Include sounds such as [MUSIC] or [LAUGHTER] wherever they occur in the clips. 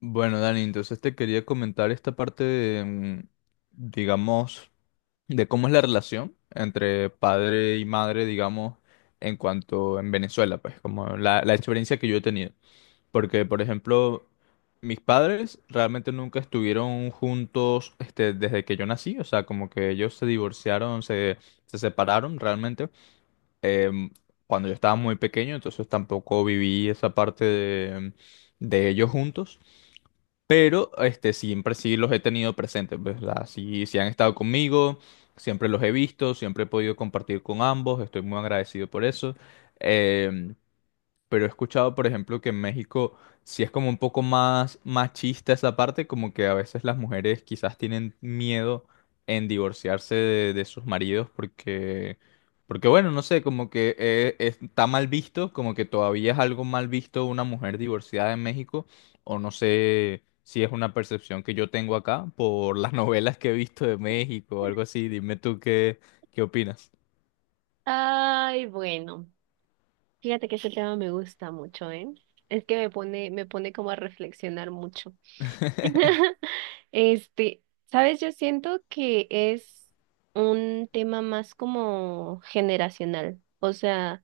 Bueno, Dani, entonces te quería comentar esta parte de digamos, de cómo es la relación entre padre y madre, digamos, en cuanto en Venezuela, pues, como la experiencia que yo he tenido. Porque, por ejemplo, mis padres realmente nunca estuvieron juntos, este, desde que yo nací, o sea, como que ellos se divorciaron, se separaron realmente, em, cuando yo estaba muy pequeño, entonces tampoco viví esa parte de ellos juntos. Pero este, siempre sí los he tenido presentes, ¿verdad? Sí, han estado conmigo, siempre los he visto, siempre he podido compartir con ambos, estoy muy agradecido por eso. Em, pero he escuchado, por ejemplo, que en México sí es como un poco más machista esa parte, como que a veces las mujeres quizás tienen miedo en divorciarse de sus maridos, porque bueno, no sé, como que está mal visto, como que todavía es algo mal visto una mujer divorciada en México, o no sé si es una percepción que yo tengo acá por las [LAUGHS] novelas que he visto de México o algo así, dime tú qué opinas. Ay, bueno, fíjate que ese tema me gusta mucho, ¿eh? Es que me pone como a reflexionar mucho. [LAUGHS] Este, sabes, yo siento que es un tema más como generacional, o sea.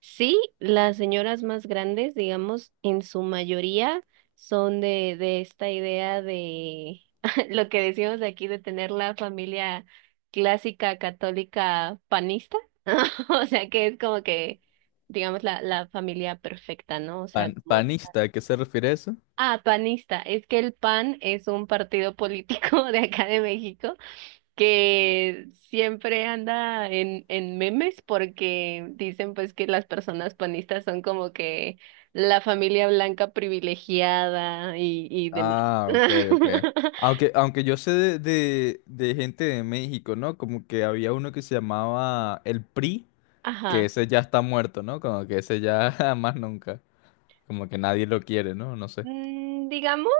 Sí, las señoras más grandes, digamos, en su mayoría son de esta idea de [LAUGHS] lo que decimos aquí de tener la familia clásica católica panista, [LAUGHS] o sea que es como que, digamos, la familia perfecta, ¿no? O sea, Pan- como, panista, ¿a qué se refiere eso? ah, panista, es que el PAN es un partido político [LAUGHS] de acá de México que siempre anda en memes porque dicen pues que las personas panistas son como que la familia blanca privilegiada y demás. Ah, ok, ok. [LAUGHS] Aunque yo sé de gente de México, ¿no? Como que había uno que se llamaba el PRI, que Ajá. ese ya está muerto, ¿no? Como que ese ya [LAUGHS] más nunca. Como que nadie lo quiere, ¿no? No sé. Mm, digamos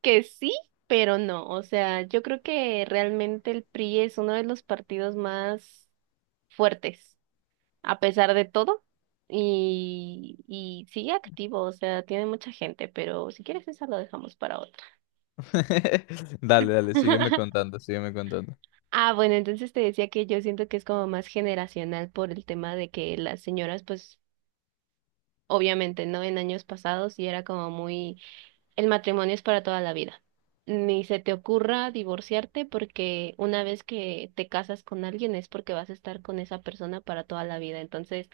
que sí, pero no. O sea, yo creo que realmente el PRI es uno de los partidos más fuertes, a pesar de todo. Y sigue activo, o sea, tiene mucha gente, pero si quieres esa lo dejamos para otra. [LAUGHS] Dale, dale, sígueme [LAUGHS] contando, sígueme contando. Ah, bueno, entonces te decía que yo siento que es como más generacional por el tema de que las señoras, pues, obviamente, ¿no? En años pasados y era como muy, el matrimonio es para toda la vida. Ni se te ocurra divorciarte porque una vez que te casas con alguien es porque vas a estar con esa persona para toda la vida. Entonces,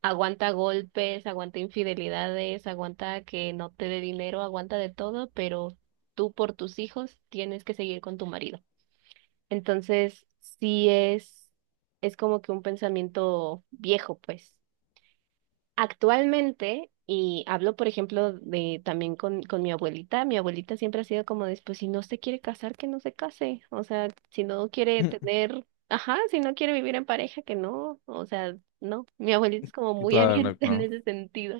aguanta golpes, aguanta infidelidades, aguanta que no te dé dinero, aguanta de todo, pero tú por tus hijos tienes que seguir con tu marido. Entonces, sí es como que un pensamiento viejo, pues. Actualmente, y hablo, por ejemplo, de también con mi abuelita siempre ha sido como de, pues, si no se quiere casar, que no se case. O sea, si no quiere [LAUGHS] tener, ajá, si no quiere vivir en pareja, que no. O sea, no. Mi abuelita es como muy [LAUGHS] Claro, abierta en claro. ese sentido.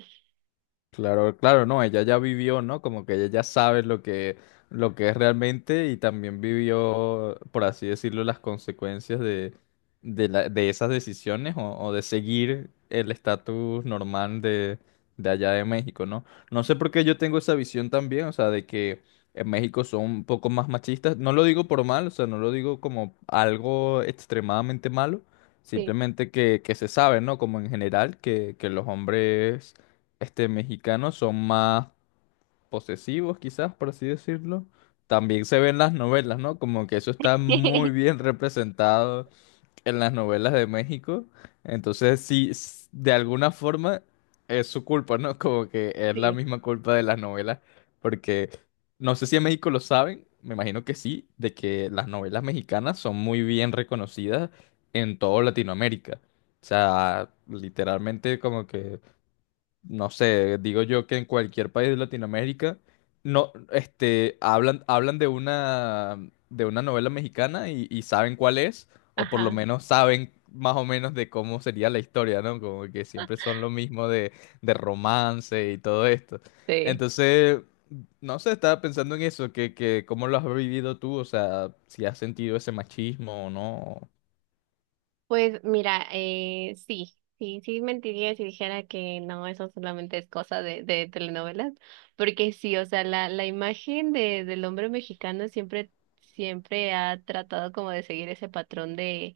Claro, claro, no, ella ya vivió, ¿no? Como que ella ya sabe lo que es realmente y también vivió, por así decirlo, las consecuencias de, de esas decisiones o de seguir el estatus normal de allá de México, ¿no? No sé por qué yo tengo esa visión también, o sea, de que en México son un poco más machistas. No lo digo por mal, o sea, no lo digo como algo extremadamente malo, Sí. simplemente que se sabe, ¿no? Como en general, que los hombres este, mexicanos son más posesivos, quizás, por así decirlo. También se ven las novelas, ¿no? Como que eso está muy [LAUGHS] bien representado en las novelas de México. Entonces, sí, de alguna forma es su culpa, ¿no? [LAUGHS] Como que es la Sí. misma culpa de las novelas. Porque no sé si en México lo saben, me imagino que sí, de que las novelas mexicanas son muy bien reconocidas en toda Latinoamérica. O sea, literalmente como que no sé, digo yo que en cualquier país de Latinoamérica no, este, hablan de una novela mexicana y saben cuál es, o por lo Ajá. menos saben más o menos de cómo sería la historia, ¿no? Como que siempre son lo mismo de romance y todo esto. Sí. Entonces, no sé, estaba pensando en eso, que cómo lo has vivido tú, o sea, si has sentido ese machismo o no. Pues mira, sí, sí, sí mentiría si dijera que no, eso solamente es cosa de telenovelas, porque sí, o sea, la imagen de, del hombre mexicano siempre, siempre ha tratado como de seguir ese patrón de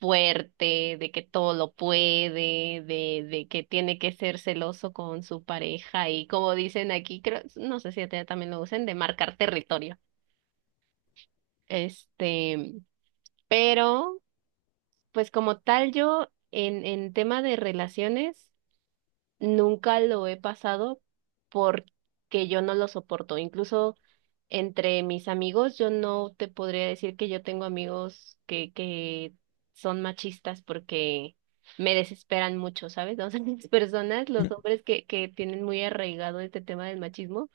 fuerte, de que todo lo puede, de que tiene que ser celoso con su pareja y como dicen aquí, creo, no sé si allá también lo usan, de marcar territorio. Este, pero... Pues como tal, yo en tema de relaciones nunca lo he pasado porque yo no lo soporto. Incluso entre mis amigos, yo no te podría decir que yo tengo amigos que son machistas porque me desesperan mucho, ¿sabes? O sea, [LAUGHS] las personas, los [CLEARS THROAT] hombres que tienen muy arraigado este tema del machismo,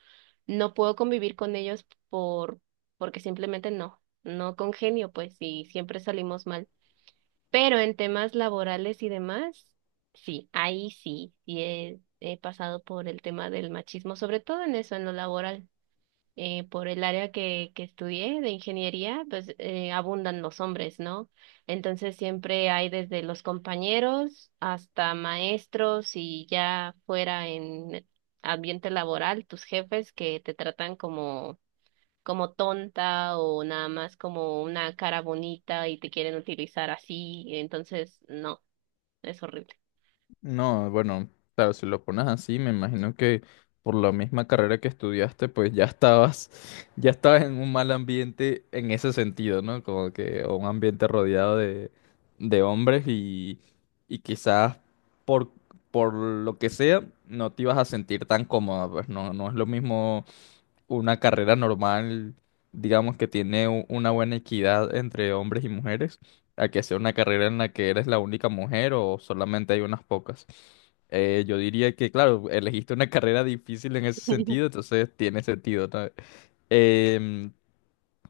no puedo convivir con ellos por, porque simplemente no, no congenio, pues, y siempre salimos mal. Pero en temas laborales y demás, sí, ahí sí, he pasado por el tema del machismo, sobre todo en eso, en lo laboral. Por el área que estudié de ingeniería, pues abundan los hombres, ¿no? Entonces siempre hay desde los compañeros hasta maestros y ya fuera en ambiente laboral, tus jefes que te tratan como tonta o nada más como una cara bonita y te quieren utilizar así, entonces no, es horrible. No, bueno, claro, si lo pones así, me imagino que por la misma carrera que estudiaste, pues ya estabas, [LAUGHS] ya estabas en un mal ambiente en ese sentido, ¿no? Como que o un ambiente rodeado de hombres y quizás por, por lo que sea, no te ibas a sentir tan cómoda, pues no, no es lo mismo una carrera normal, digamos que tiene una buena equidad entre hombres y mujeres, a que sea una carrera en la que eres la única mujer o solamente hay unas pocas. Yo diría que, claro, elegiste una carrera difícil en ese sentido, [LAUGHS] entonces tiene sentido, ¿sabes?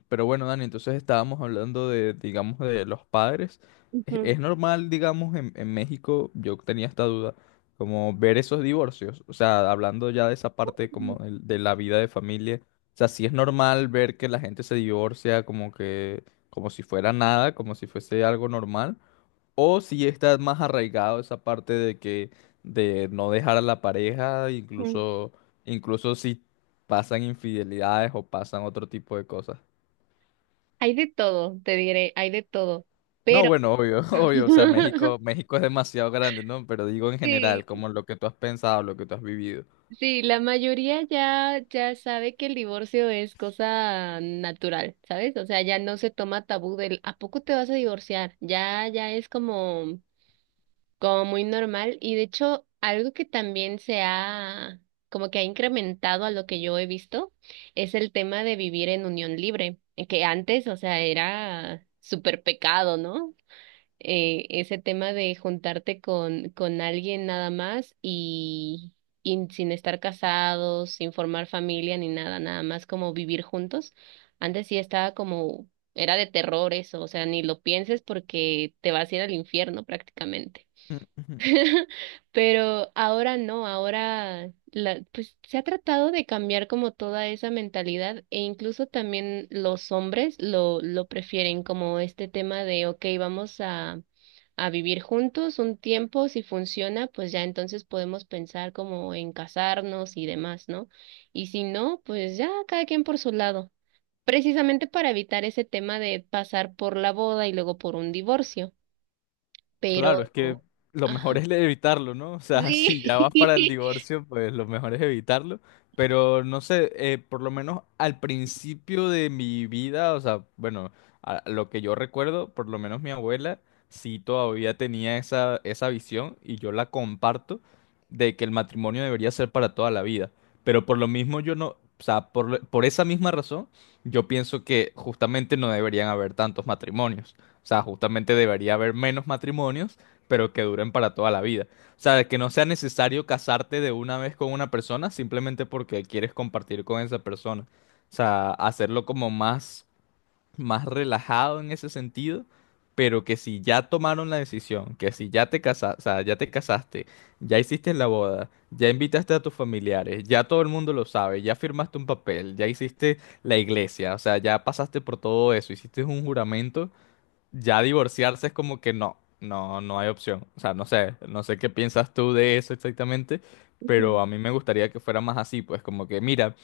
Pero bueno, Dani, entonces estábamos hablando de, digamos, de los padres. Es, Ujú, es normal, digamos, en México, yo tenía esta duda, como ver esos divorcios. O sea, hablando ya de esa parte como de la vida de familia. O sea, sí es normal ver que la gente se divorcia como que, como si fuera nada, como si fuese algo normal. O si está más arraigado esa parte de no dejar a la pareja, ujú. incluso, incluso si pasan infidelidades o pasan otro tipo de cosas. Hay de todo, te diré, hay de todo. No, Pero bueno, obvio, [LAUGHS] obvio, o sea, [LAUGHS] México, México es demasiado grande, ¿no? Pero digo en general, sí, como lo que tú has pensado, lo que tú has vivido. sí, la mayoría ya, ya sabe que el divorcio es cosa natural, ¿sabes? O sea, ya no se toma tabú del ¿a poco te vas a divorciar? Ya, ya es como como muy normal y de hecho algo que también se ha como que ha incrementado a lo que yo he visto es el tema de vivir en unión libre, que antes, o sea, era súper pecado, ¿no? Ese tema de juntarte con alguien nada más y sin estar casados, sin formar familia ni nada, nada más como vivir juntos. Antes sí estaba como, era de terror eso, o sea, ni lo pienses porque te vas a ir al infierno prácticamente. [LAUGHS] Pero ahora no, ahora la, pues se ha tratado de cambiar como toda esa mentalidad e incluso también los hombres lo prefieren como este tema de, ok, vamos a vivir juntos un tiempo, si funciona, pues ya entonces podemos pensar como en casarnos y demás, ¿no? Y si no, pues ya cada quien por su lado, precisamente para evitar ese tema de pasar por la boda y luego por un divorcio, Claro, pero... es que lo Ajá. mejor es evitarlo, ¿no? O sea, [LAUGHS] Sí. si ya vas para el [LAUGHS] divorcio, pues lo mejor es evitarlo. Pero no sé, por lo menos al principio de mi vida, o sea, bueno, a lo que yo recuerdo, por lo menos mi abuela sí todavía tenía esa visión y yo la comparto de que el matrimonio debería ser para toda la vida. Pero por lo mismo yo no, o sea, por esa misma razón, yo pienso que justamente no deberían haber tantos matrimonios. O sea, justamente debería haber menos matrimonios, pero que duren para toda la vida. O sea, que no sea necesario casarte de una vez con una persona simplemente porque quieres compartir con esa persona. O sea, hacerlo como más, más relajado en ese sentido, pero que si ya tomaron la decisión, que si ya o sea, ya te casaste, ya hiciste la boda, ya invitaste a tus familiares, ya todo el mundo lo sabe, ya firmaste un papel, ya hiciste la iglesia, o sea, ya pasaste por todo eso, hiciste un juramento, ya divorciarse es como que no, no, no hay opción. O sea, no sé, no sé qué piensas tú de eso exactamente, Ujú. pero a mí me gustaría que fuera más así, pues como que, mira,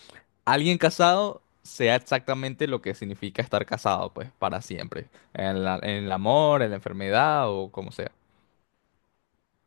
alguien casado sea exactamente lo que significa estar casado, pues para siempre, en el amor, en la enfermedad o como sea.